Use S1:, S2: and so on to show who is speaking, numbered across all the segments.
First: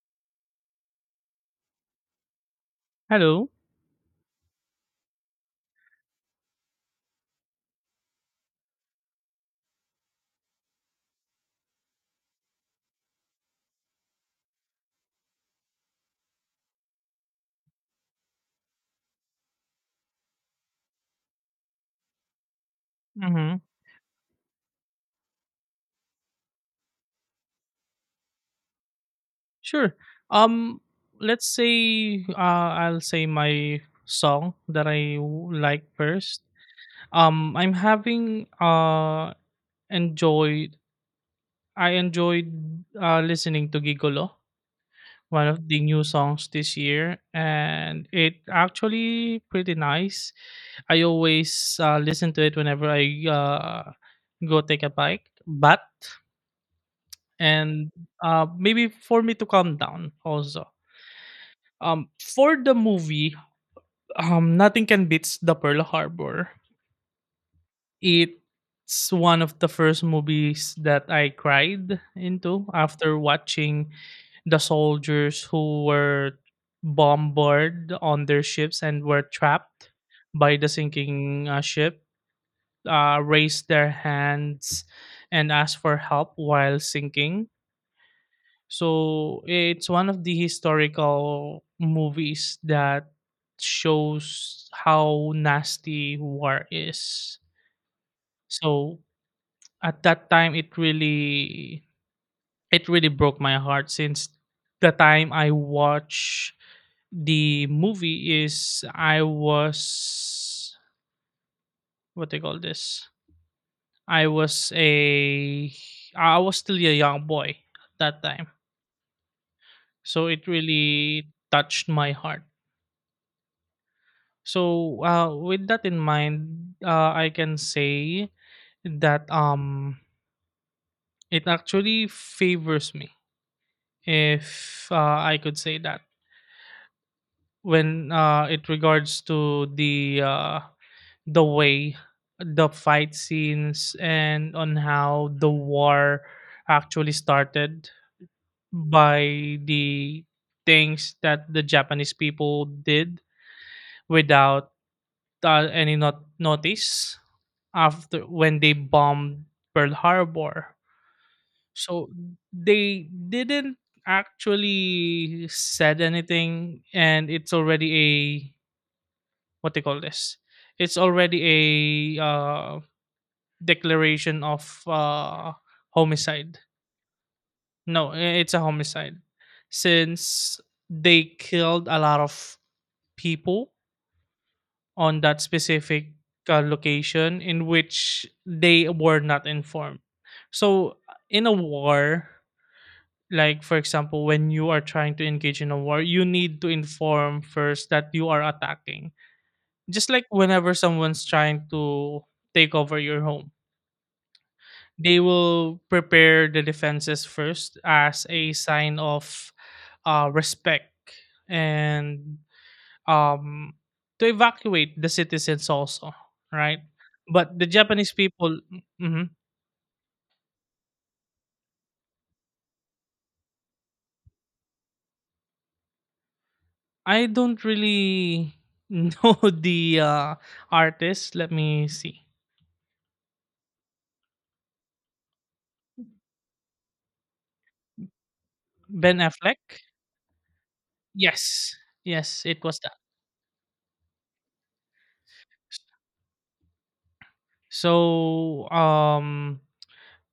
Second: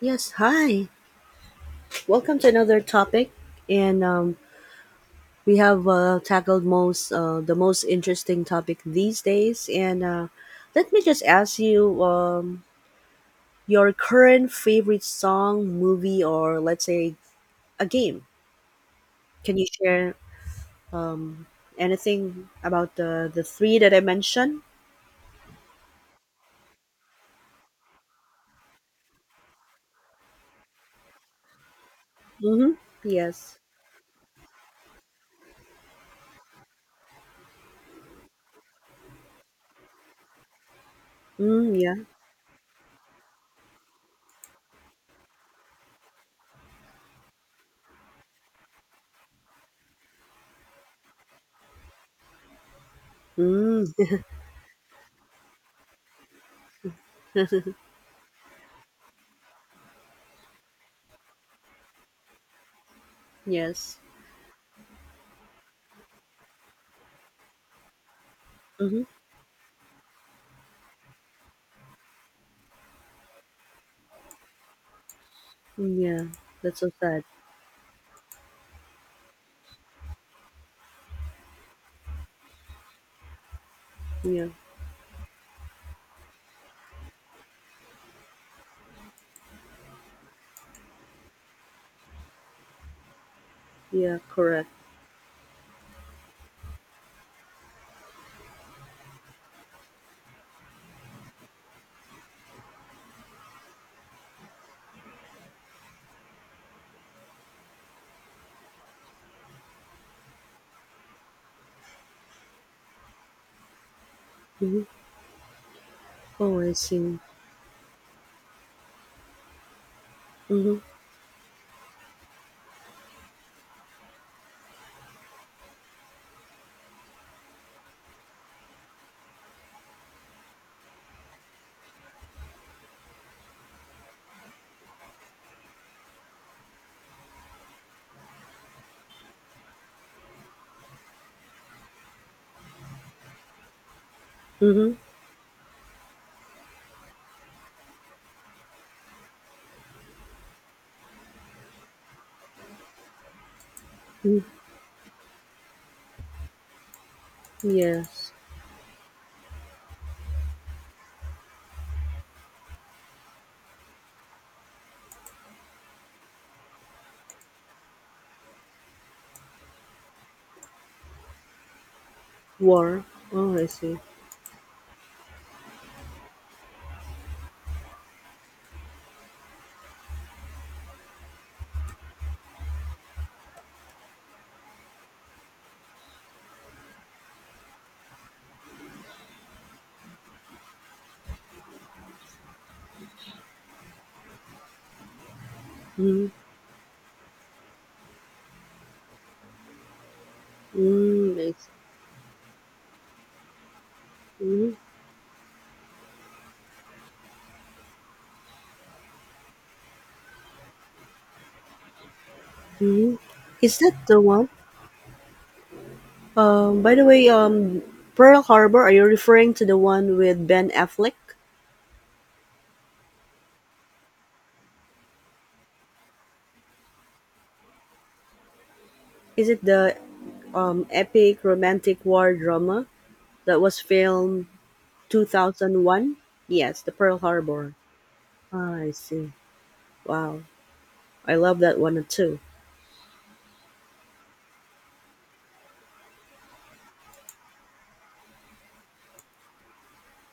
S1: Yes, hi. Welcome to another topic,
S2: Hello.
S1: and we have tackled most the most interesting topic these days. And let me just ask you your current favorite song, movie, or let's say a game. Can you share anything about the
S2: Mm-hmm.
S1: three that I mentioned?
S2: Sure. Um, let's say
S1: Mm-hmm.
S2: I'll say
S1: Yes.
S2: my song that like first. Um, I'm having uh enjoyed
S1: Mm,
S2: I
S1: yeah.
S2: enjoyed listening to Gigolo, one of the new songs this year, and it actually pretty nice. I always listen to it whenever I
S1: Mm,
S2: uh go take a bike, but and maybe for me to calm down also. For the movie,
S1: yes.
S2: nothing can beats the Pearl Harbor.
S1: Mm-hmm.
S2: It's one of the first movies that I cried into after watching the soldiers who
S1: Mm, yeah.
S2: were
S1: That's so sad.
S2: bombarded on their ships and were trapped by the sinking ship raised their
S1: Yeah.
S2: hands and asked for help while sinking. So it's one of the historical movies that
S1: Yeah. Correct.
S2: shows how nasty war is. So at that time it really broke my heart since the time I watched the movie is I was what they call this? I was
S1: Mm-hmm.
S2: a I was
S1: Oh, I
S2: still a
S1: see.
S2: young boy at that time. So it
S1: Mm-hmm.
S2: really touched my heart. So, with that in mind, I can say that it actually favors me, if I could say that, when it regards to the way the fight scenes and on
S1: Mm-hmm.
S2: how the war actually started by the things that the Japanese people did
S1: mm
S2: without any not- notice after
S1: Yes.
S2: when they bombed Pearl Harbor. So they didn't actually said anything and it's already a what they call this. It's already a
S1: War. Oh, I see.
S2: declaration of homicide. No, it's a homicide since they killed a lot of people on that specific location in which they were not informed. So, in a war, like for example, when you are trying to engage in a war, you
S1: Mm-hmm.
S2: need to inform first that you are attacking. Just like whenever someone's
S1: Mm, I
S2: trying
S1: see.
S2: to take over your home,
S1: Mm-hmm.
S2: they will prepare the defenses first as a sign of respect and
S1: Mm-hmm.
S2: um,
S1: Is that the
S2: to
S1: one?
S2: evacuate the citizens also, right?
S1: By the way,
S2: But the Japanese
S1: Pearl
S2: people,
S1: Harbor, are you
S2: mhm.
S1: referring to the one with Ben Affleck?
S2: I don't really know
S1: Is it the
S2: the artist.
S1: epic
S2: Let me
S1: romantic
S2: see.
S1: war drama that was filmed 2001? Yes, the Pearl Harbor. Ah, I
S2: Ben
S1: see.
S2: Affleck.
S1: Wow. I love
S2: Yes,
S1: that one too.
S2: yes, it was that. So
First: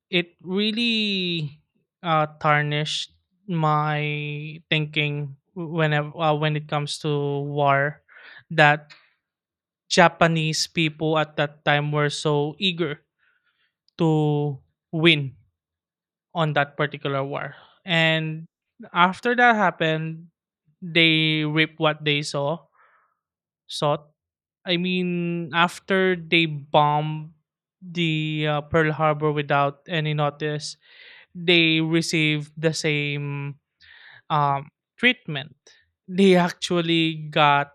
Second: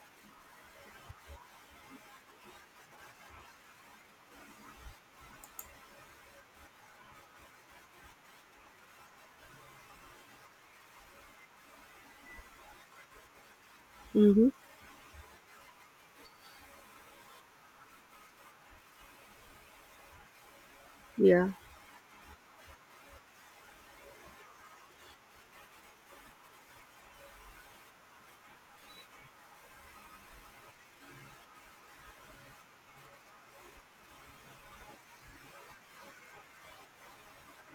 S2: it really tarnished my thinking whenever when it comes to war that Japanese people at that time were so eager
S1: Mm-hmm.
S2: to win on that particular war. And after that happened, they
S1: Yeah.
S2: reaped what they saw sought. I mean, after they bombed the Pearl Harbor without any notice, they received the same um, treatment. They actually got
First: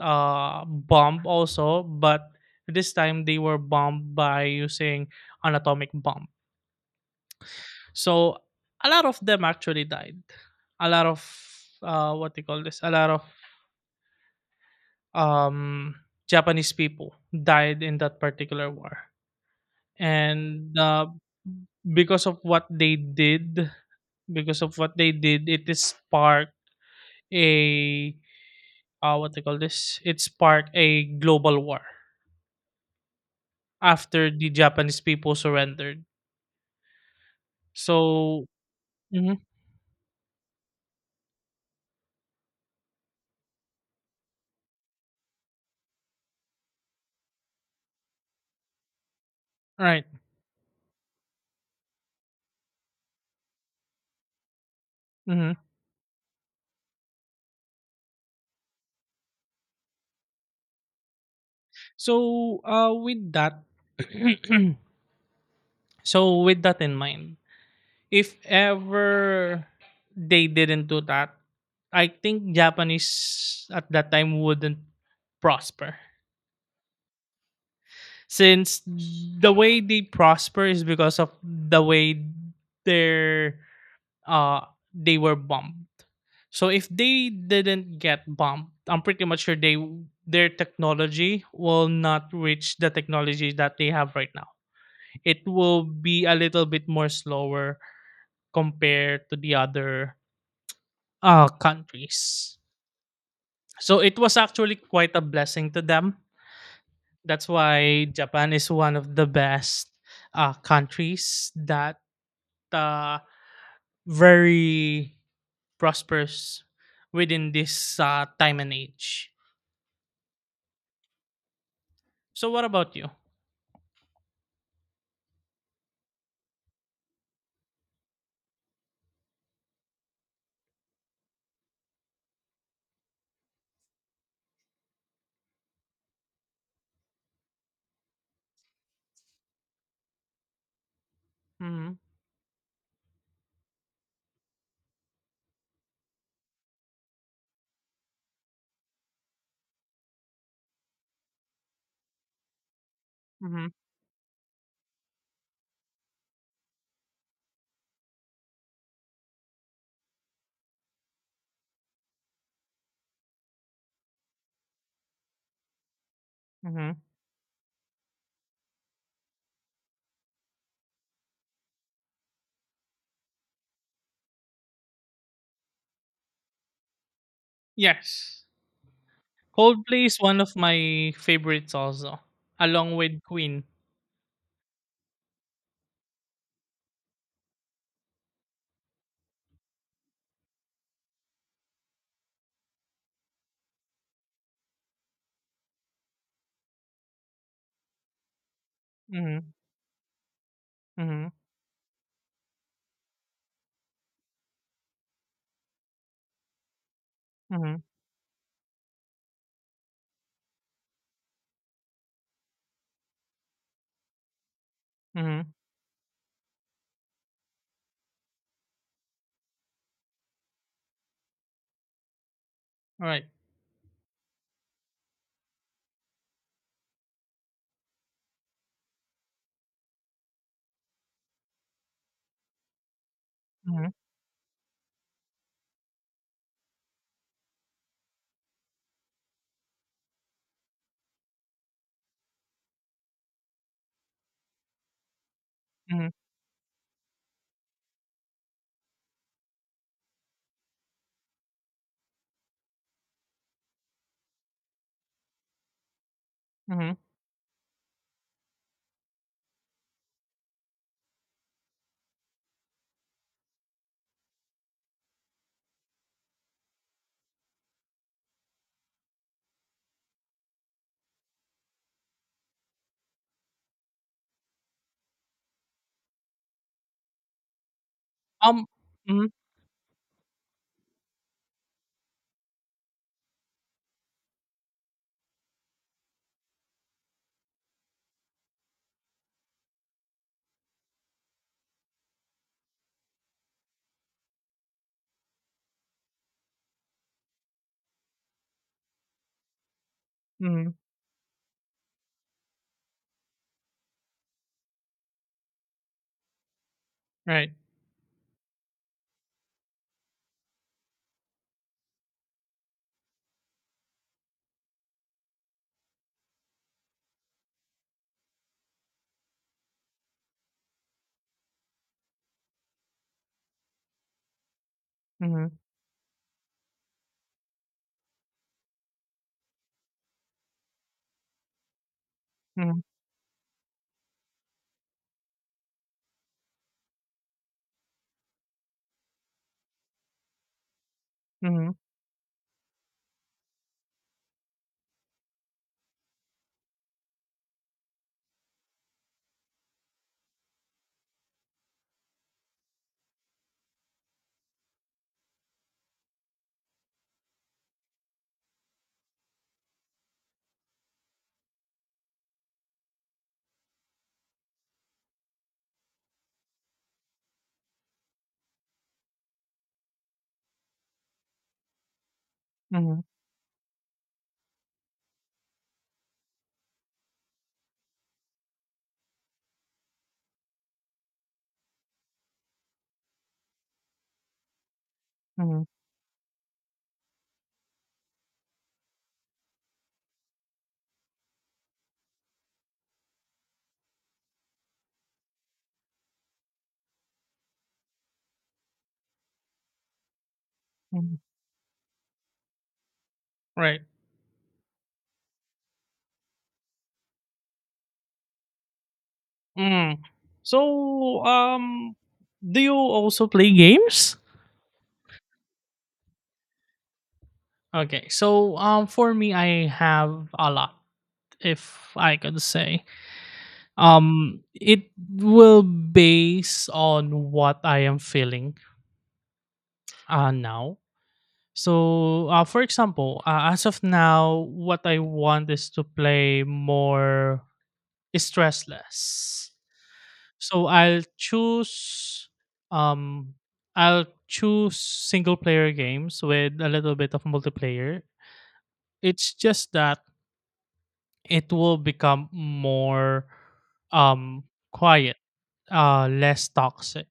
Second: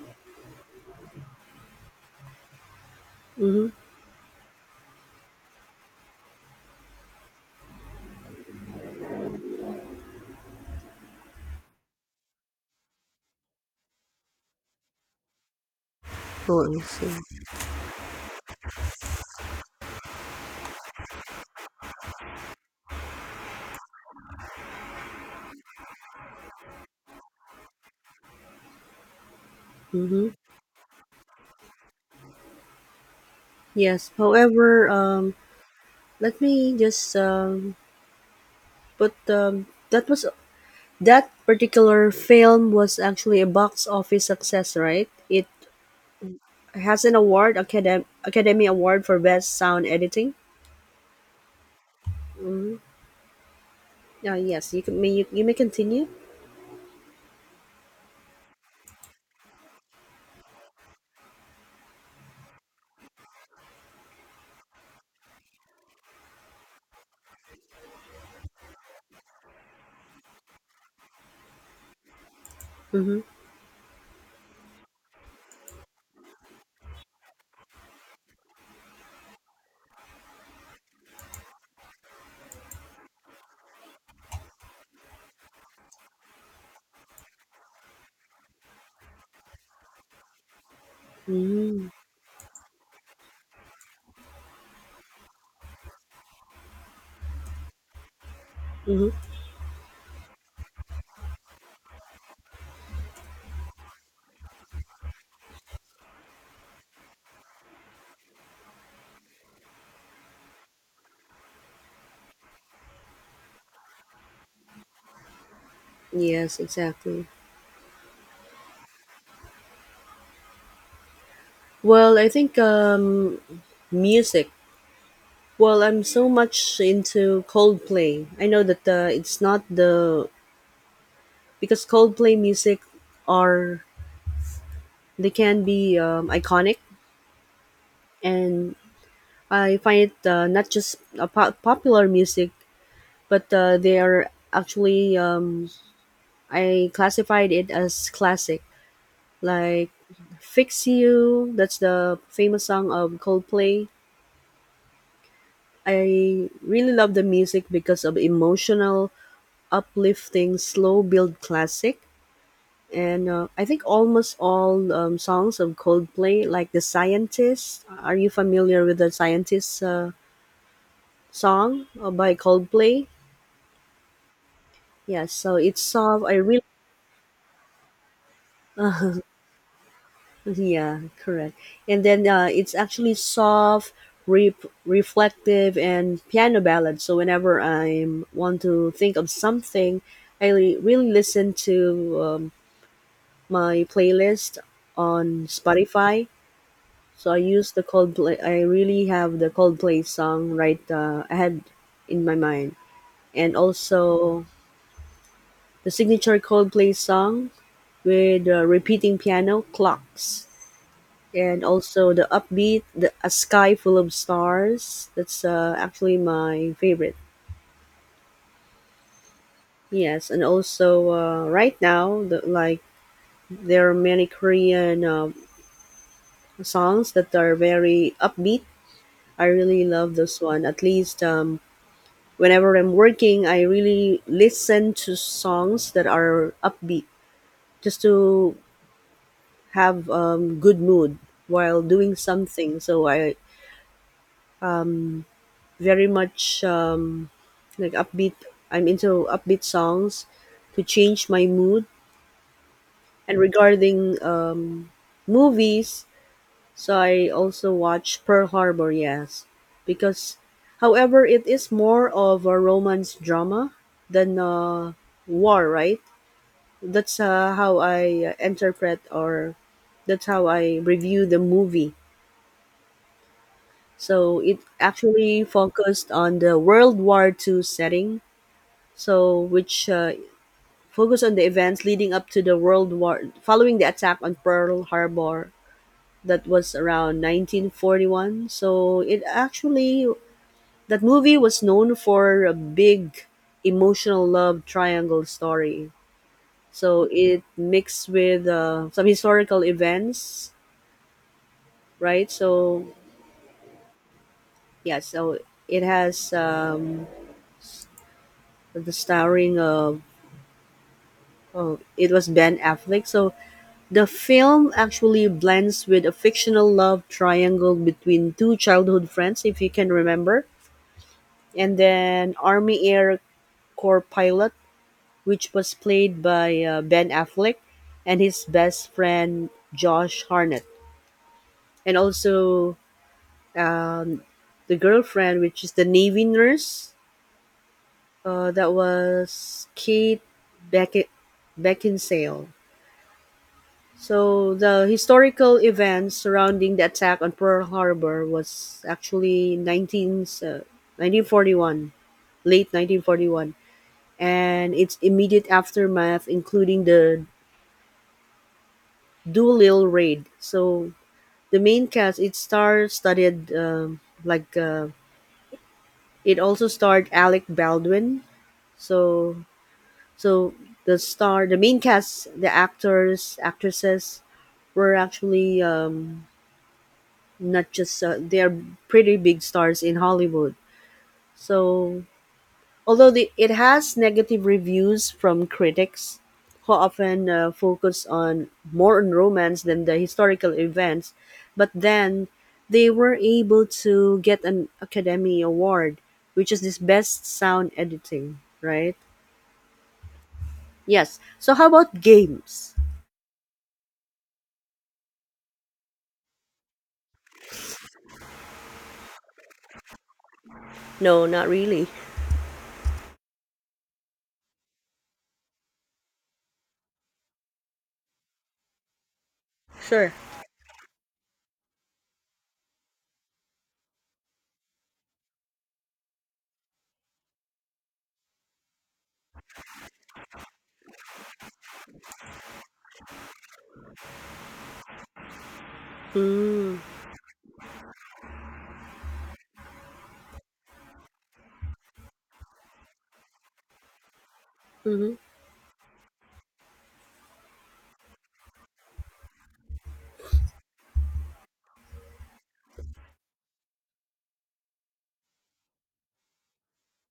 S2: bomb also, but this time they were
S1: Mm-hmm.
S2: bombed by using an atomic bomb. So a lot of them actually died. A lot of what do you call this? A lot of um,
S1: Oh,
S2: Japanese
S1: I see.
S2: people died in that particular war, and because of what they did, because of what they did, it is sparked a what do you call this? It
S1: Mm-hmm.
S2: sparked a global war
S1: Yes.
S2: after the
S1: However,
S2: Japanese people surrendered.
S1: Let me just
S2: So,
S1: put
S2: mhm,
S1: that was that particular film was actually a box office success, right? It has an award, Academy Award for Best Sound
S2: right.
S1: Editing. Yes, you can. You may
S2: Mhm.
S1: continue.
S2: So, with that, so with that in mind, if ever they didn't do that, I think
S1: Mm-hmm.
S2: Japanese at that time wouldn't prosper, since the way they prosper is because of the way their uh they were bombed. So if they didn't get bumped, I'm pretty much sure they their technology
S1: Mm-hmm.
S2: will not reach the technology that they have right now. It will be a little bit more slower
S1: Mm-hmm.
S2: compared to the other countries. So it was actually quite a blessing to them. That's why Japan is one of the best countries that uh, very
S1: Yes,
S2: prosperous
S1: exactly.
S2: within this time and age.
S1: Well, I
S2: So
S1: think
S2: what about you?
S1: music. Well, I'm so much into Coldplay. I know that it's not the because Coldplay music are they can be iconic, and I find it not just a
S2: Mhm,
S1: popular music, but they are actually I classified it as classic, like "Fix You." That's the famous song of
S2: mhm,
S1: Coldplay. I really love the music because of emotional, uplifting, slow build classic. And I think almost all songs of Coldplay, like The
S2: mhm.
S1: Scientist. Are you familiar with The Scientist song by Coldplay? Yeah, so it's soft. I really,
S2: Yes. Coldplay is one of
S1: yeah,
S2: my
S1: correct.
S2: favorites
S1: And
S2: also,
S1: then it's
S2: along
S1: actually
S2: with Queen.
S1: soft, re- reflective, and piano ballad. So whenever I want to think of something, I really listen to my playlist on Spotify. So I use the Coldplay. I really have the
S2: Mhm,
S1: Coldplay song right
S2: mhm,
S1: ahead in my mind, and also the signature Coldplay song
S2: mhm,
S1: with repeating piano clocks. And also the upbeat, the a sky full of stars. That's
S2: mhm.
S1: actually my favorite. Yes, and also right now, like
S2: Right.
S1: there are many Korean songs that are very upbeat. I really love this one. At least whenever I'm working, I
S2: Mhm,
S1: really listen to songs that are upbeat just to have good mood while doing something. So I um. very
S2: mhm,
S1: much like upbeat. I'm into upbeat songs to change my mood. And regarding movies,
S2: mhm.
S1: so I also watch Pearl Harbor, yes, because, however, it is more of a romance drama than war, right? That's how I interpret, or that's how I review the movie. So it actually focused on the World War II setting,
S2: Um, mhm,
S1: so which focus on the events leading up to the World War, following the attack on Pearl Harbor that was around 1941. So it actually that movie was known for a big emotional love triangle story. So it mixed with some historical events,
S2: mhm.
S1: right? So yeah, so it has
S2: Right.
S1: the starring of. Oh, it was Ben Affleck. So the film actually blends with a fictional love triangle between two childhood friends, if you can remember, and then Army Air Corps pilot, which
S2: Mhm,
S1: was played by Ben Affleck, and his best friend Josh Harnett, and also
S2: mhm,
S1: um, the girlfriend, which is the Navy nurse, that was Kate Beck-
S2: mhm,
S1: Beckinsale. So the historical events surrounding the attack on Pearl Harbor was actually 19, 1941, late 1941, and its immediate aftermath, including the Doolittle raid. So the main cast, it star-studded, like it also starred Alec Baldwin. So so the star, the main cast, the
S2: mhm,
S1: actors, actresses were actually not just they're pretty big stars in Hollywood. So although it has negative reviews from
S2: mhm,
S1: critics who often focus on more on romance than the historical events, but then they were able to get an Academy Award, which is this best sound editing, right? Yes.
S2: mhm.
S1: So how about games?
S2: Right. Mm. So,
S1: No, not really.
S2: do you also play games? Okay. So, for me, I
S1: Sure.
S2: have a lot, if I could say. It will base on what I am feeling now. So for example, as of now what I want is to play
S1: Mm.
S2: more stressless, so um I'll choose
S1: Mm-hmm.
S2: single player games with a little bit of multiplayer. It's just that it will become more um quiet, less toxic.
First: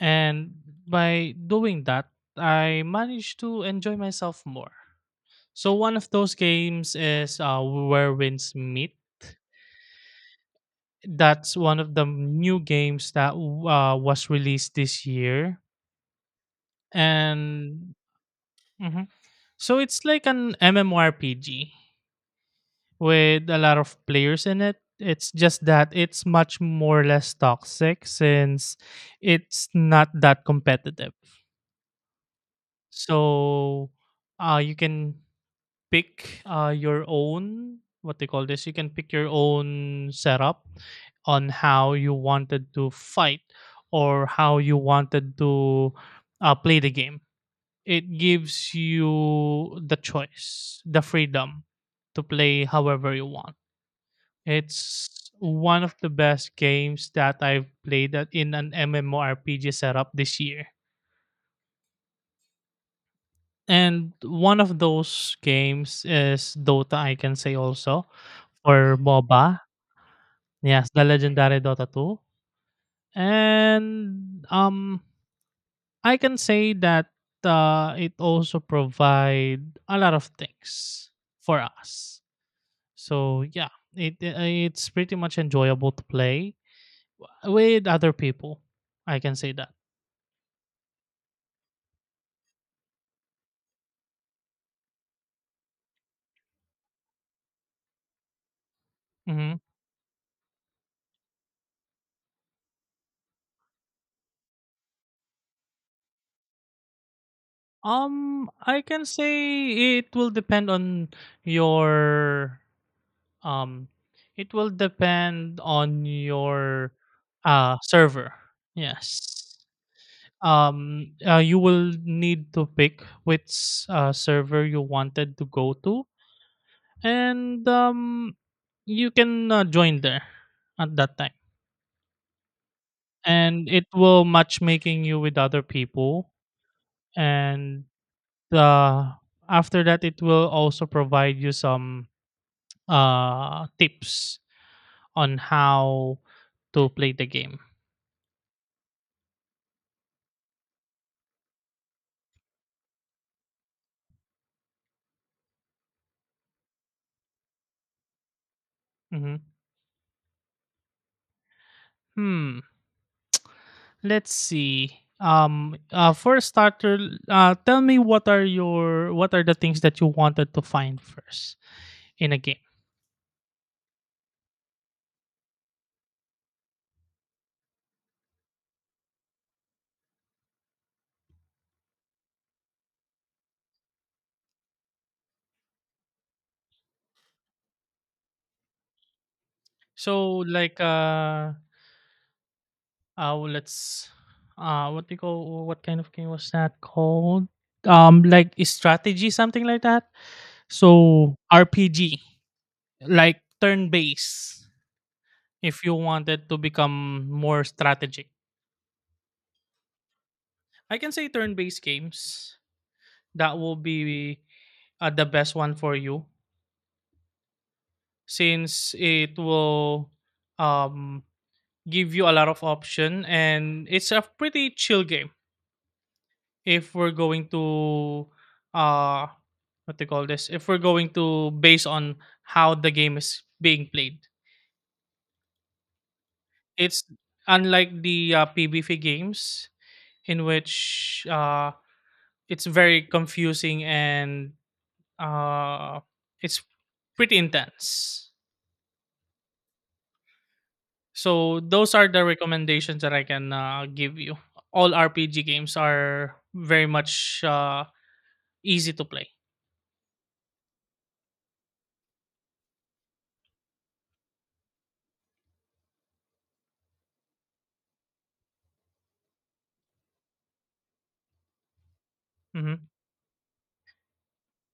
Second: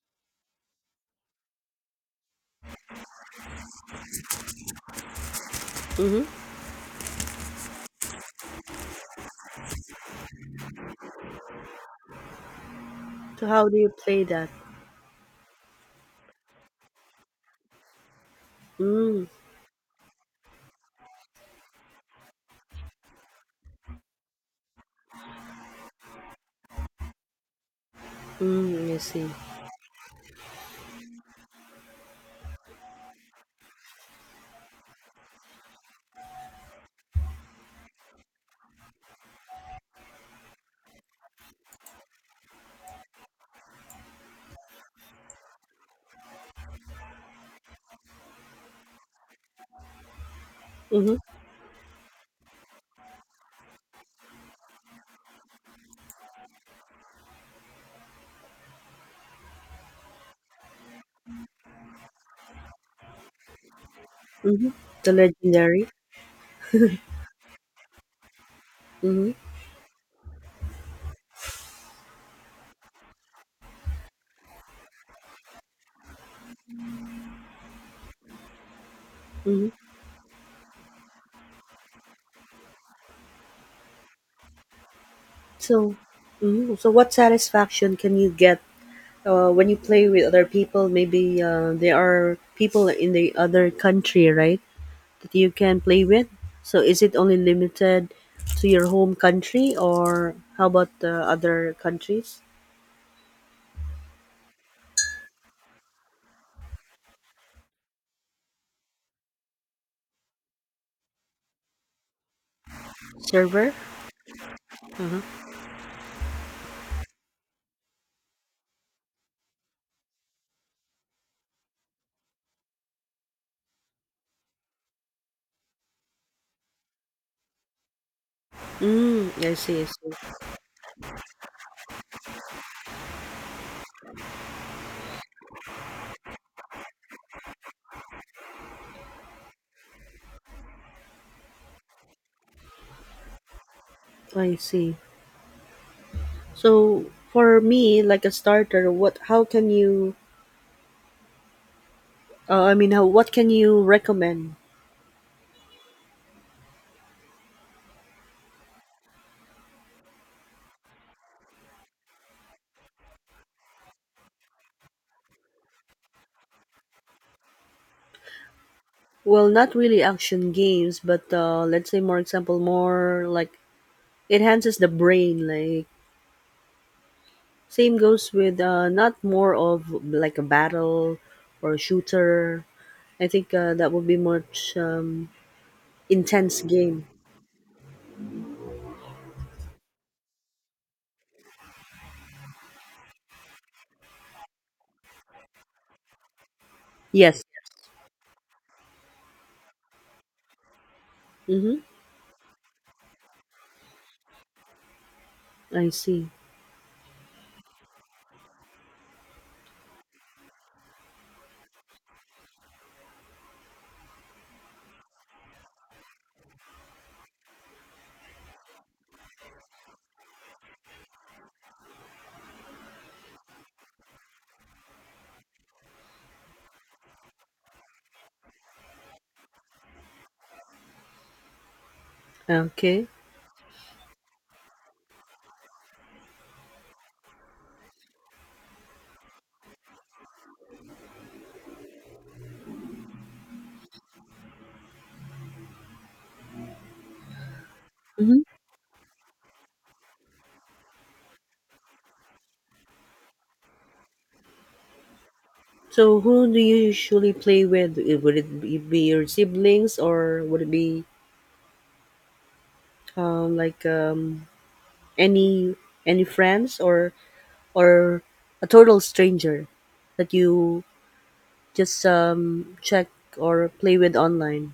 S2: And by doing that, I managed to enjoy myself more. So one of those
S1: Mm-hmm.
S2: games is Where Winds Meet. That's one of the new games that
S1: So how do you play
S2: was
S1: that?
S2: released this year, and mhm.
S1: Mm.
S2: So it's like an MMORPG with a lot of players in it. It's just that it's much more or less toxic since
S1: Mm, I see.
S2: it's not that competitive. So you can pick your own what they call this you can pick your own setup on how you wanted to fight or how you wanted to play the game. It gives you the choice, the
S1: Mhm,
S2: freedom to play however you want. It's one of the best games that I've played in an MMORPG setup this year. And one
S1: mhm.
S2: of
S1: The
S2: those
S1: legendary.
S2: games is Dota, I can say also, or
S1: Mhm,
S2: MOBA. Yes, the legendary Dota 2. And I can say that it also provide
S1: mhm.
S2: a lot of things for us. So yeah, it's pretty much
S1: So,
S2: enjoyable to play
S1: mhm. So, what
S2: with
S1: satisfaction
S2: other
S1: can you get
S2: people. I can say
S1: when
S2: that.
S1: you play with other people? Maybe there are people in the other country, right? That you can play with. So, is it only limited to your home
S2: Mhm.
S1: country, or how about the other countries?
S2: I can say it will depend on your
S1: Server.
S2: um it will
S1: Uh-huh.
S2: depend on your uh server. Yes. You will need to pick which server you wanted to go to, and you
S1: Mm,
S2: can
S1: I see. I
S2: join there
S1: see.
S2: at that time. And it will matchmaking you with other people, and uh, after that it will also provide you some tips
S1: I see.
S2: on how to
S1: So
S2: play the game.
S1: for me, like a starter, what how can you? I mean, how what can you recommend?
S2: hmm hmm let's see. For a starter, tell me what are
S1: Well,
S2: the
S1: not
S2: things that
S1: really
S2: you
S1: action
S2: wanted to
S1: games,
S2: find
S1: but
S2: first
S1: let's say more
S2: in a game.
S1: example, more like enhances the brain. Like same goes with not more of like a battle or a shooter. I think that would be much intense game.
S2: So like let's what do you call what kind of game was that
S1: Yes.
S2: called? Like is strategy something like that. So
S1: Mm-hmm.
S2: RPG like turn based if
S1: I
S2: you
S1: see.
S2: wanted to become more strategic. I can say turn based games, that will be the best one for you, since it will um give you a lot of option and it's a pretty chill game if we're going to uh what they call this if we're going to base on how the
S1: Okay.
S2: game is being played. It's unlike the PBF games in which it's very confusing and uh it's pretty intense.
S1: Mm-hmm.
S2: So those are the recommendations that I can give you. All RPG games
S1: So
S2: are
S1: who do you
S2: very
S1: usually
S2: much
S1: play with? Would it be
S2: easy
S1: be
S2: to
S1: your
S2: play.
S1: siblings, or would it be like any any friends, or a total stranger that you just
S2: Hmm.
S1: check or play with online.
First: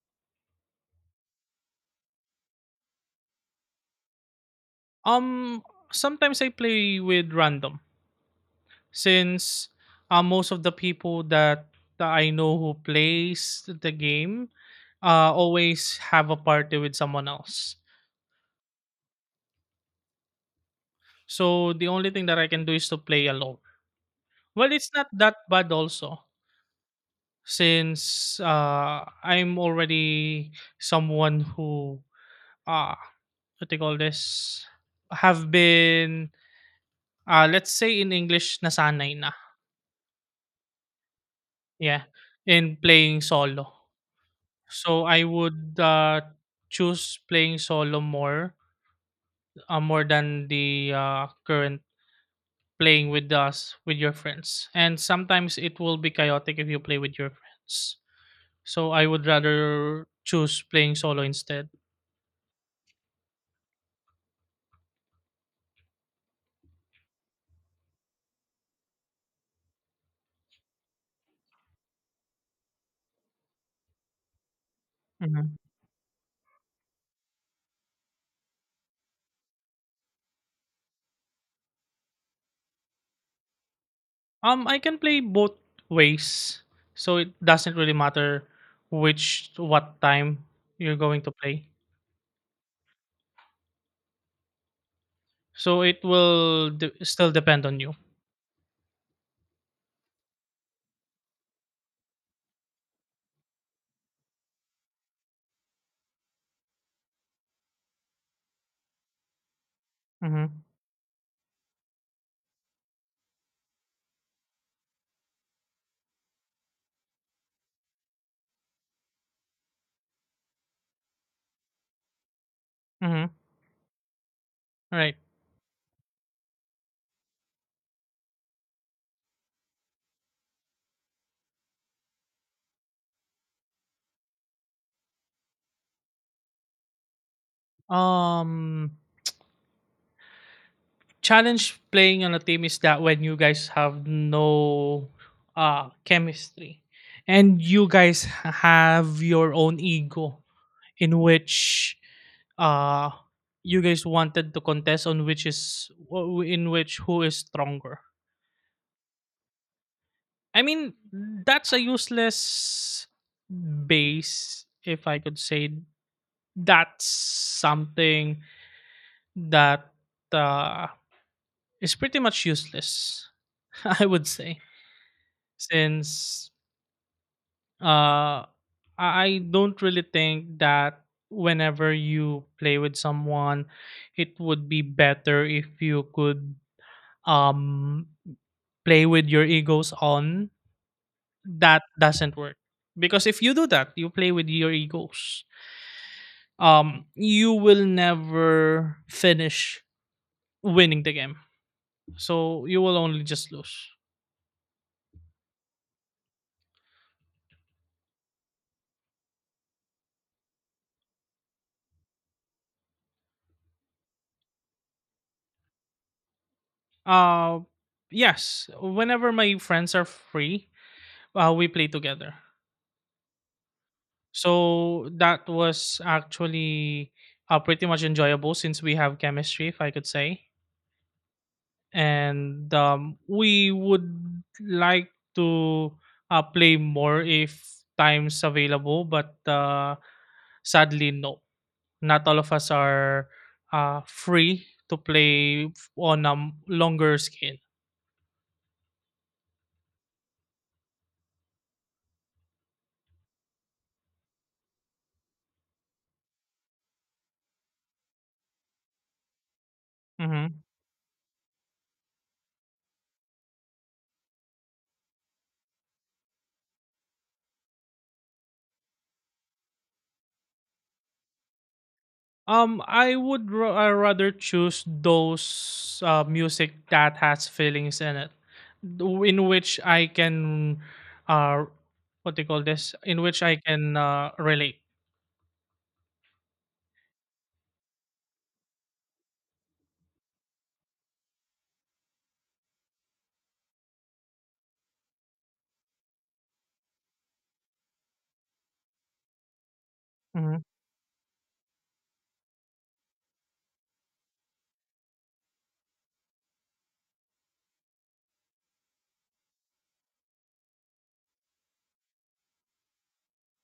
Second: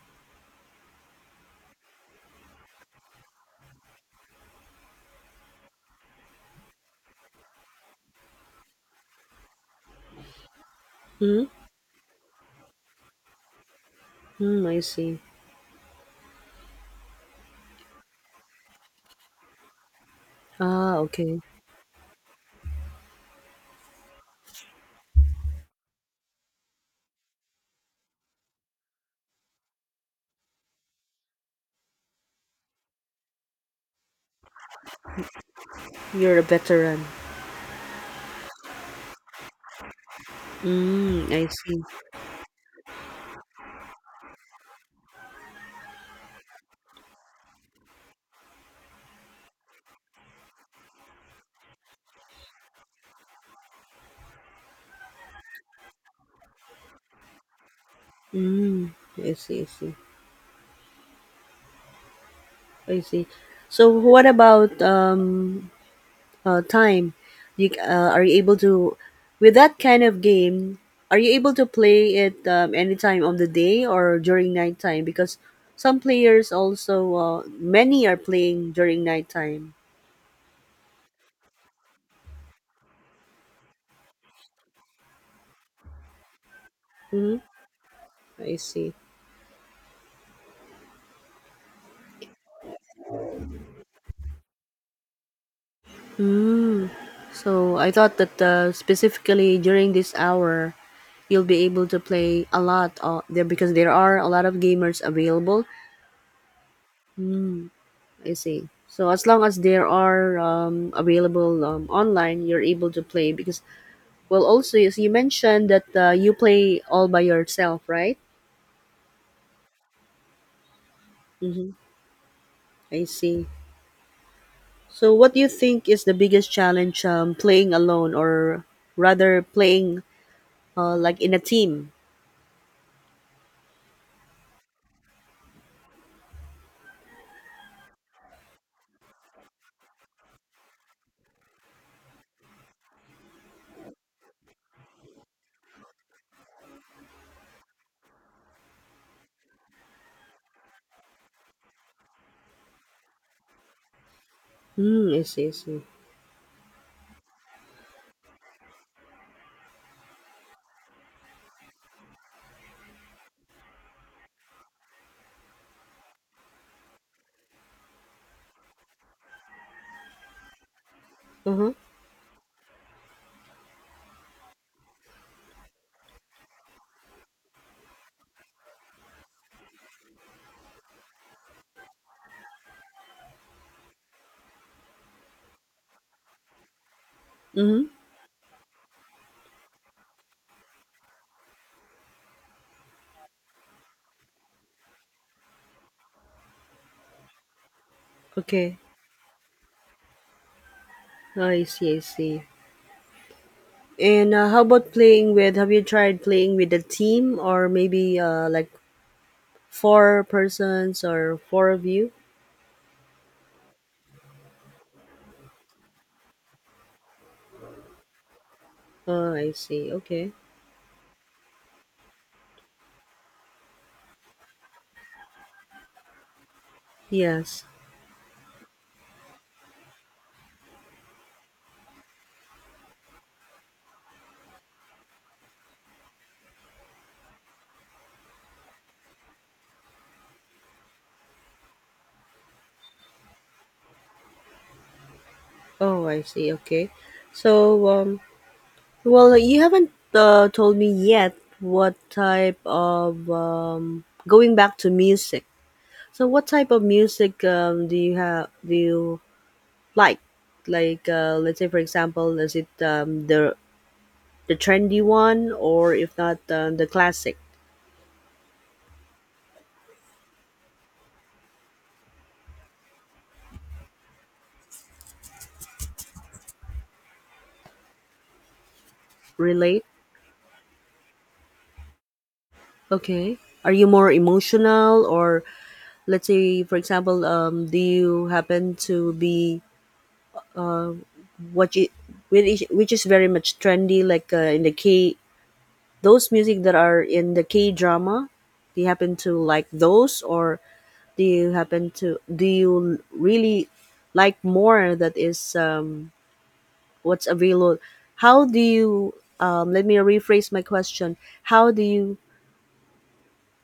S2: Um, sometimes I play with random, since most of the people
S1: Hmm?
S2: that I know who plays the game
S1: Hmm, I see.
S2: always have a party with someone else.
S1: Ah, okay.
S2: So the only thing that I can do is to play alone. Well, it's not that bad also, since I'm already someone who uh what they call this have been
S1: You're a veteran.
S2: let's say in English nasanay na,
S1: Mm, I see.
S2: yeah, in playing solo. So I would choose playing solo more, more than the current playing with your friends. And sometimes it will be chaotic if you play with your friends. So
S1: Mm,
S2: I would
S1: I see, I see.
S2: rather choose playing solo instead.
S1: I see. So what about time, you are you able to with that kind of game are you able to play it any time of the day or during nighttime, because
S2: Mhm.
S1: some players also many are playing during nighttime.
S2: I can play both ways, so it
S1: Mm-hmm.
S2: doesn't really matter
S1: I see.
S2: which what time you're going to play. So it will still depend
S1: So
S2: on
S1: I
S2: you.
S1: thought that specifically during this hour you'll be able to play a lot there, because there are a lot of gamers available. I see. So as long as there are
S2: Mm-hmm.
S1: available online, you're able to play, because well, also, yes, you mentioned that you play all by yourself, right? Mm-hmm. I
S2: Mm-hmm.
S1: see. So,
S2: Right.
S1: what do you think is the biggest challenge playing alone, or rather, playing like in a team?
S2: Um, challenge playing on a team is that when you guys have no chemistry, and you guys have your own ego in which uh you guys wanted to contest
S1: Mm, I
S2: on which
S1: see. I see.
S2: is in which who is stronger. I mean, that's a useless base, if I could say, that's something that uh,
S1: Uh huh.
S2: is pretty much useless, I would say, since uh I don't really think that whenever you play with someone, it would be better if you could
S1: Mm-hmm.
S2: um play with your egos on. That doesn't work, because if you do that, you play with your egos, you will
S1: Okay.
S2: never finish winning the game,
S1: Oh, I see. I see.
S2: so you will only just lose.
S1: And how about playing with? Have you tried playing with a team, or maybe like four persons or four of you?
S2: uh yes, whenever
S1: Oh, I
S2: my
S1: see.
S2: friends are
S1: Okay.
S2: free, we play together. So that was actually
S1: Yes.
S2: pretty much enjoyable since we have chemistry, if I could say, and we would like to play more if time's available, but sadly no, not all of us are free to play f-
S1: Oh, I
S2: on a
S1: see.
S2: m-
S1: Okay.
S2: longer scale.
S1: So, well, you haven't told me yet what type of going back to music. So, what type of music do you have? Do you like?
S2: Mm-hmm.
S1: Like, let's say, for example, is it the trendy one, or if not, the classic?
S2: I would rather choose those music that has feelings in it, in which
S1: Relate?
S2: I can, uh, what do you call this? In
S1: Okay.
S2: which I
S1: Are you
S2: can
S1: more
S2: relate.
S1: emotional, or let's say, for example, do you happen to be what you which is very much trendy, like in the K, those music that are in the K drama, do you happen to like those, or
S2: Mhm.
S1: do you really like more that is what's available? How do you? Let me rephrase my question. How do you?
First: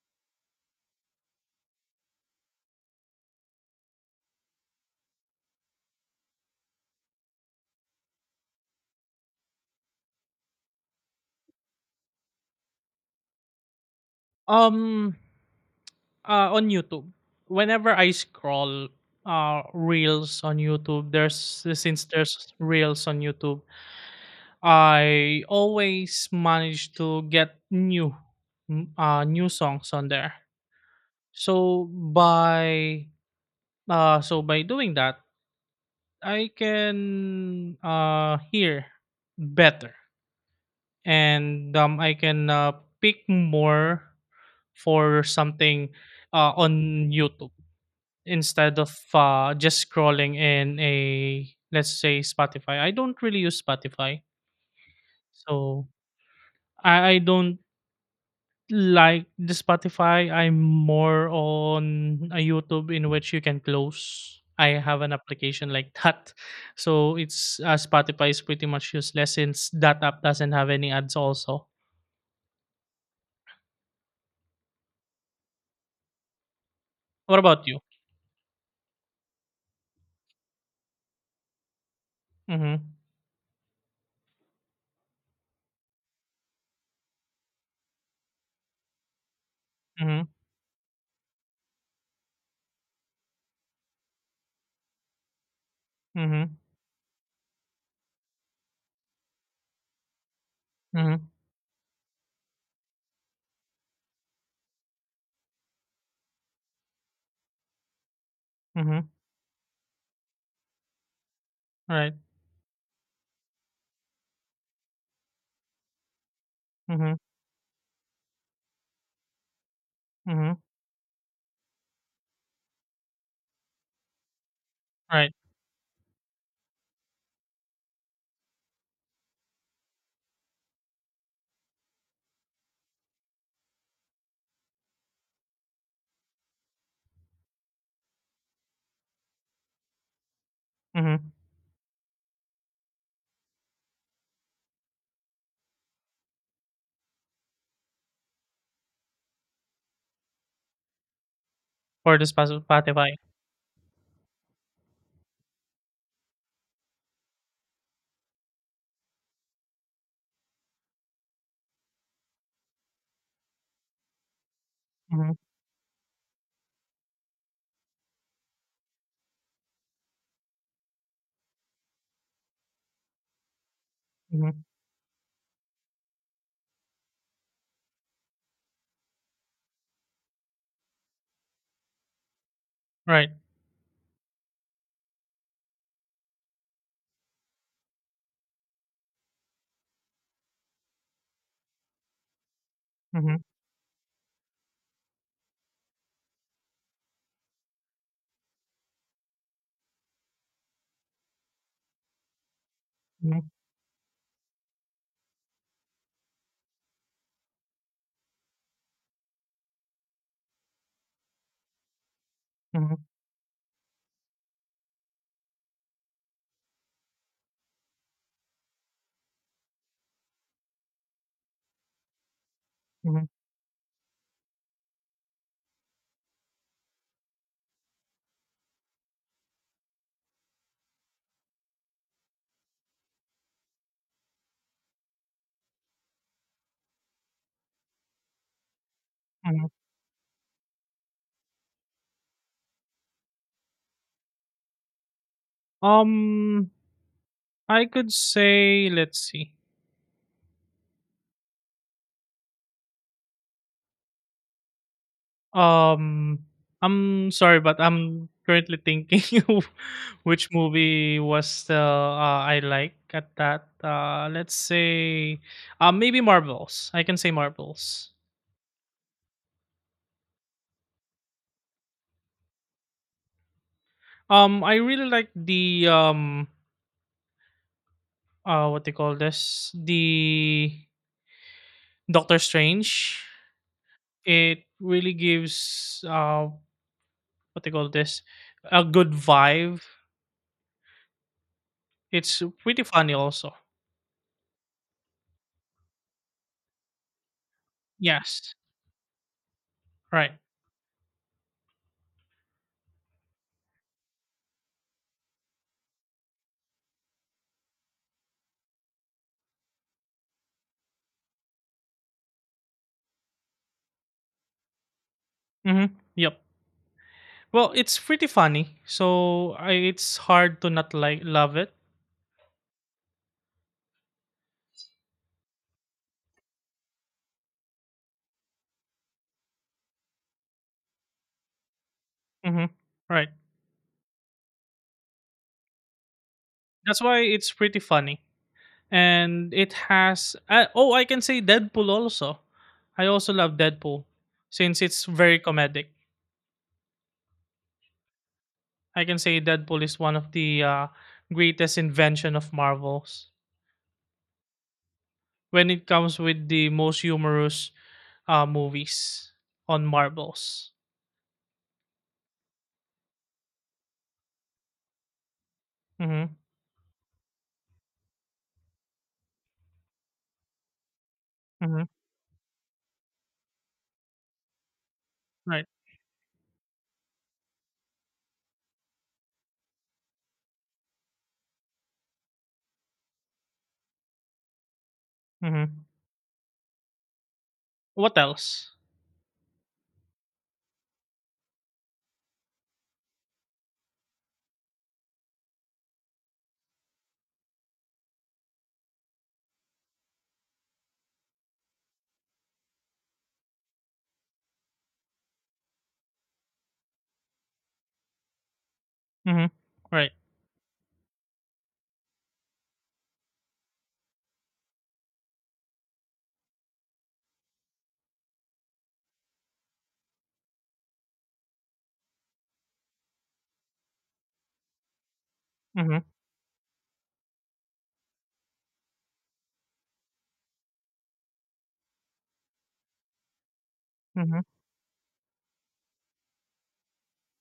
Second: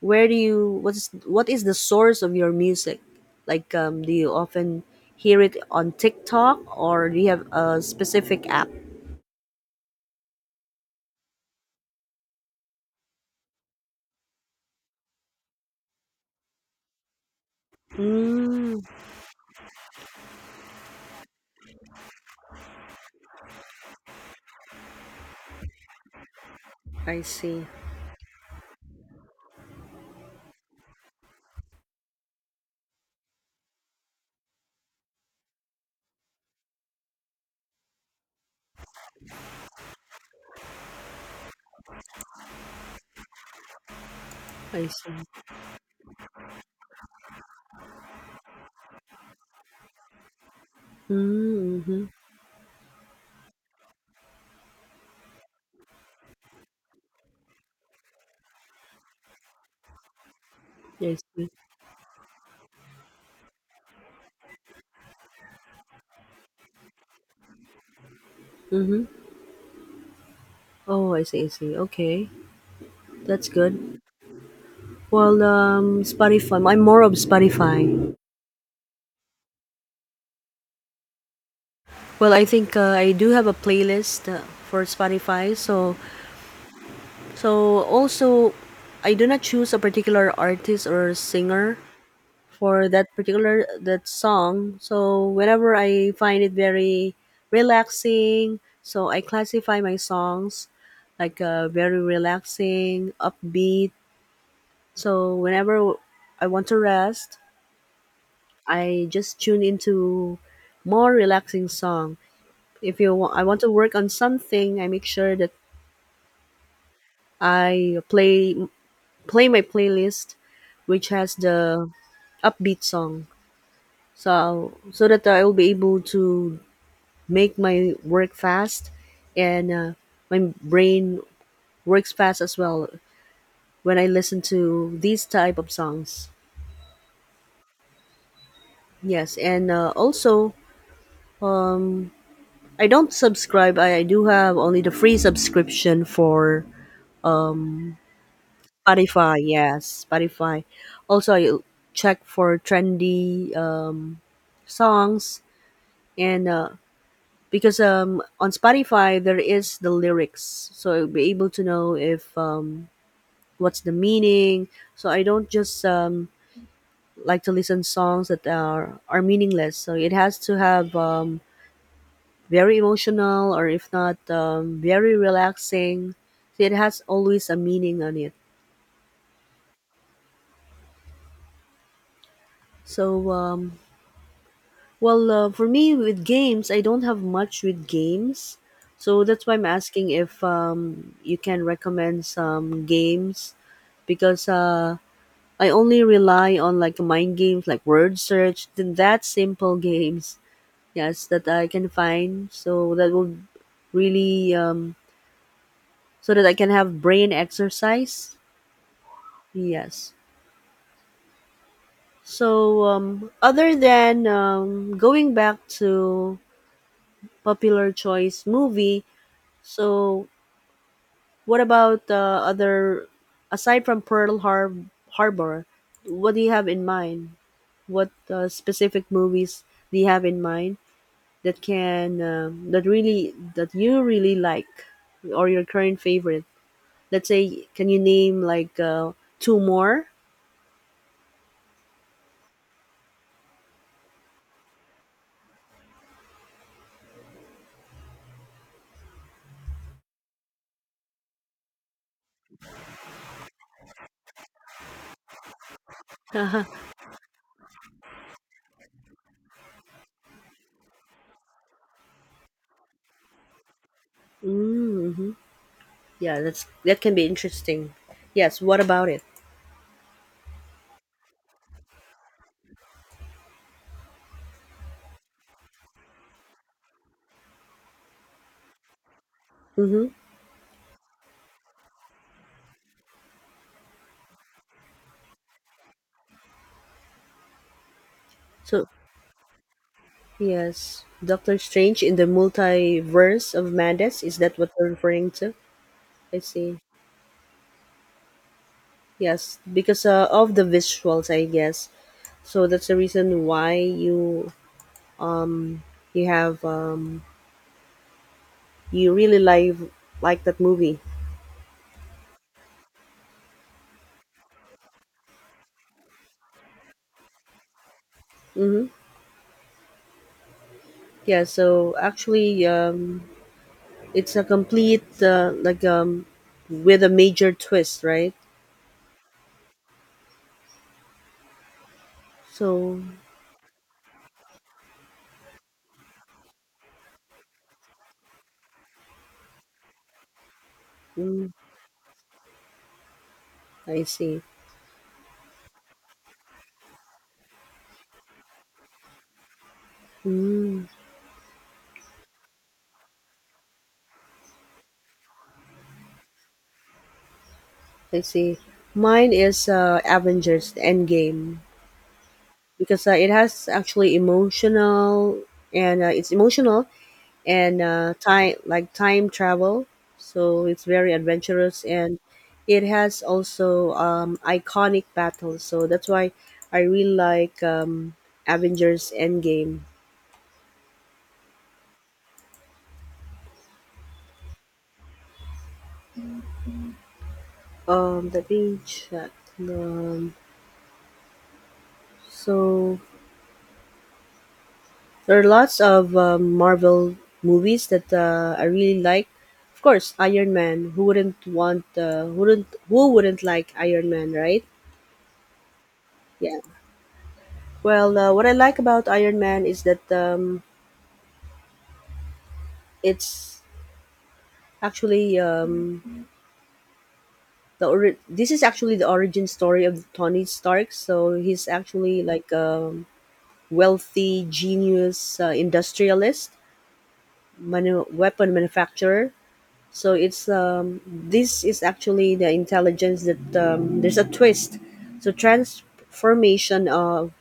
S1: Where do you? What is the source of your music? Like, do you often hear it on TikTok, or do you have a specific app?
S2: Um, on YouTube. Whenever I
S1: Mm,
S2: scroll reels on YouTube, there's since there's reels on YouTube, I always manage
S1: I
S2: to get
S1: see.
S2: new new songs on there. So by so by doing that, I can hear better, and I can pick more
S1: I see.
S2: for something on YouTube, instead of just scrolling in a
S1: Mm,
S2: let's
S1: mm-hmm.
S2: say Spotify. I don't really use Spotify, so I don't like the Spotify. I'm
S1: I
S2: more
S1: see.
S2: on a YouTube in which you can close. I have an application like that, so it's Spotify is pretty much
S1: Mm-hmm.
S2: useless since that app doesn't have any
S1: Oh,
S2: ads.
S1: I see, I
S2: Also,
S1: see. Okay, that's good. Well, Spotify. I'm more of
S2: what about you?
S1: Spotify. Well, I think
S2: Mm-hmm.
S1: I do have a playlist for Spotify. So, also, I do not choose a
S2: Mm-hmm.
S1: particular artist or singer for that song. So whenever I find it
S2: Mm-hmm.
S1: very relaxing, so I classify my songs
S2: Mm-hmm.
S1: like very relaxing, upbeat. So whenever I want to rest, I
S2: Mm-hmm.
S1: just tune into more relaxing
S2: Right.
S1: song. If you wa- I want to work on something, I make sure that
S2: Mm-hmm.
S1: I play my playlist,
S2: Mm-hmm.
S1: which has the upbeat song. So that
S2: Right.
S1: I will be able to make my work fast, and my brain works fast as well when I listen to these type of songs. Yes, and also
S2: Mm-hmm.
S1: I don't subscribe. I do have only the free subscription for Spotify, yes, Spotify. Also, I
S2: For
S1: check
S2: the
S1: for
S2: Spotify.
S1: trendy songs, and because on Spotify there is the lyrics, so I'll be able to know if what's the meaning. So I
S2: Mm-hmm.
S1: don't just like to listen songs that are meaningless. So it has to have very emotional, or if not,
S2: Mhm.
S1: very relaxing. So it has always a meaning on it.
S2: Right.
S1: So um, well, for me with games, I don't have much with games. So that's why I'm asking if you can recommend some
S2: Mhm,
S1: games, because I only rely on like mind games like word search, then that simple games. Yes, that I can find.
S2: mhm,
S1: Really um, so that I can have brain exercise. Yes. So
S2: mhm,
S1: other than going back to popular choice movie, so what about other
S2: mhm,
S1: aside from Pearl Harbor? What do you have in mind? What specific movies do you have in mind that you really like, or your current favorite? Let's say, can you name like two
S2: mhm.
S1: more?
S2: Um, I could say, let's see. Um, I'm sorry, but I'm currently thinking of which movie was the I like at that. Let's
S1: Mm-hmm.
S2: say, maybe
S1: Yeah,
S2: Marvels.
S1: that
S2: I
S1: can
S2: can
S1: be
S2: say
S1: interesting.
S2: Marvels.
S1: Yes. What about it?
S2: I really like the what they call this,
S1: Mm-hmm.
S2: the Doctor Strange. It really gives what they call this, a
S1: So
S2: good vibe.
S1: yes, Doctor Strange in the
S2: It's pretty funny also.
S1: Multiverse of Madness. Is that what we're referring to? I see.
S2: Yes.
S1: Yes, because
S2: Right.
S1: of the visuals, I guess. So that's the reason why um you have um you really like that movie.
S2: Mm-hmm. Yep. Well, it's pretty funny,
S1: Mm-hmm.
S2: so it's hard to not like
S1: Yeah.
S2: love it.
S1: So actually, it's a complete like with a major twist, right?
S2: Mm-hmm.
S1: So
S2: Right. That's why it's pretty funny, and it has. Oh, I can say
S1: mm,
S2: Deadpool also. I also love
S1: I
S2: Deadpool
S1: see.
S2: since it's very comedic. I can say Deadpool is one of the
S1: Mm,
S2: greatest invention of Marvels when it comes with the most humorous
S1: I see. Mine
S2: Movies
S1: is
S2: on marbles.
S1: Avengers Endgame, because it has actually emotional, and it's
S2: Mhm,
S1: emotional, and time like time travel. So it's very adventurous,
S2: mhm,
S1: and it has also iconic battles.
S2: right,
S1: So that's why I really like Avengers Endgame.
S2: mhm. What
S1: Let
S2: else?
S1: me check. Um, so there are lots of Marvel movies that I really like. Of course, Iron Man. Who wouldn't want? Wouldn't who wouldn't like Iron Man, right? Yeah. Well, what I like about Iron
S2: Mhm,
S1: Man is that
S2: right.
S1: It's actually the ori- this is actually the origin story of Tony Stark. So he's actually like a wealthy genius
S2: Mhm,
S1: industrialist, weapon manufacturer. So it's this is actually the intelligence that there's a
S2: mhm,
S1: twist. So transformation of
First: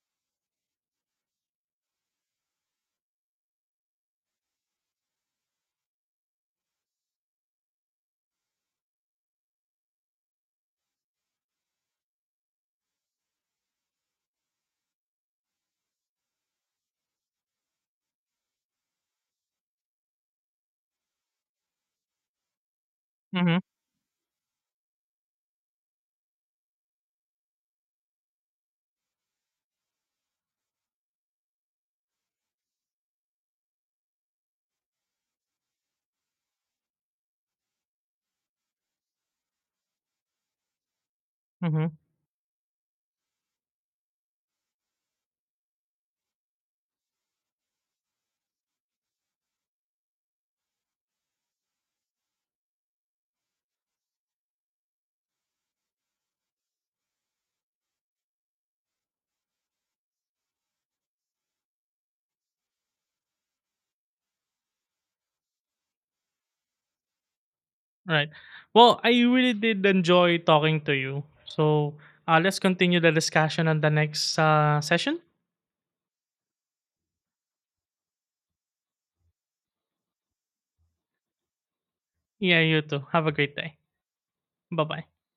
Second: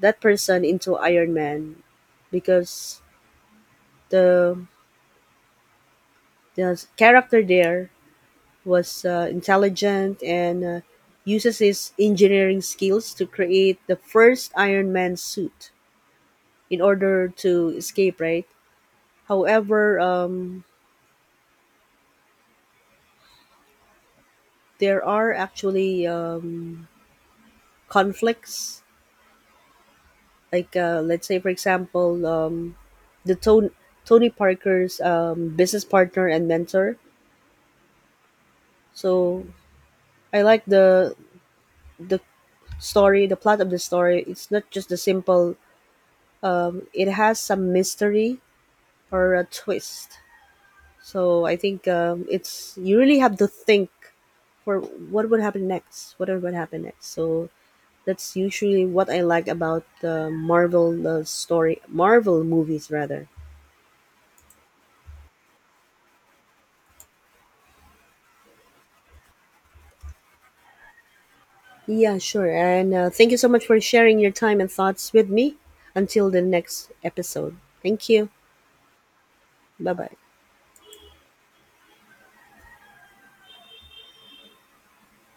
S1: that person into Iron Man, because the the character there was intelligent, and uses his engineering skills to create the first Iron Man suit in order to escape, right? However,
S2: mhm,
S1: there are actually conflicts. Like, let's say, for example, the Tony, Tony Parker's business partner and mentor. So I like the
S2: mhm,
S1: the story, the plot of the story. It's not just the simple. It has some mystery or a twist. So I think it's you really have to think for what would happen next, what would happen next. So that's usually what I like about the Marvel story, Marvel movies rather.
S2: right. Well, I really did enjoy talking to you. So,
S1: Yeah, sure.
S2: let's
S1: And
S2: continue the
S1: thank you so much
S2: discussion
S1: for
S2: on the
S1: sharing your
S2: next
S1: time and thoughts
S2: session.
S1: with me. Until the next episode. Thank you. Bye bye.
S2: Yeah, you too. Have a great day. Bye-bye.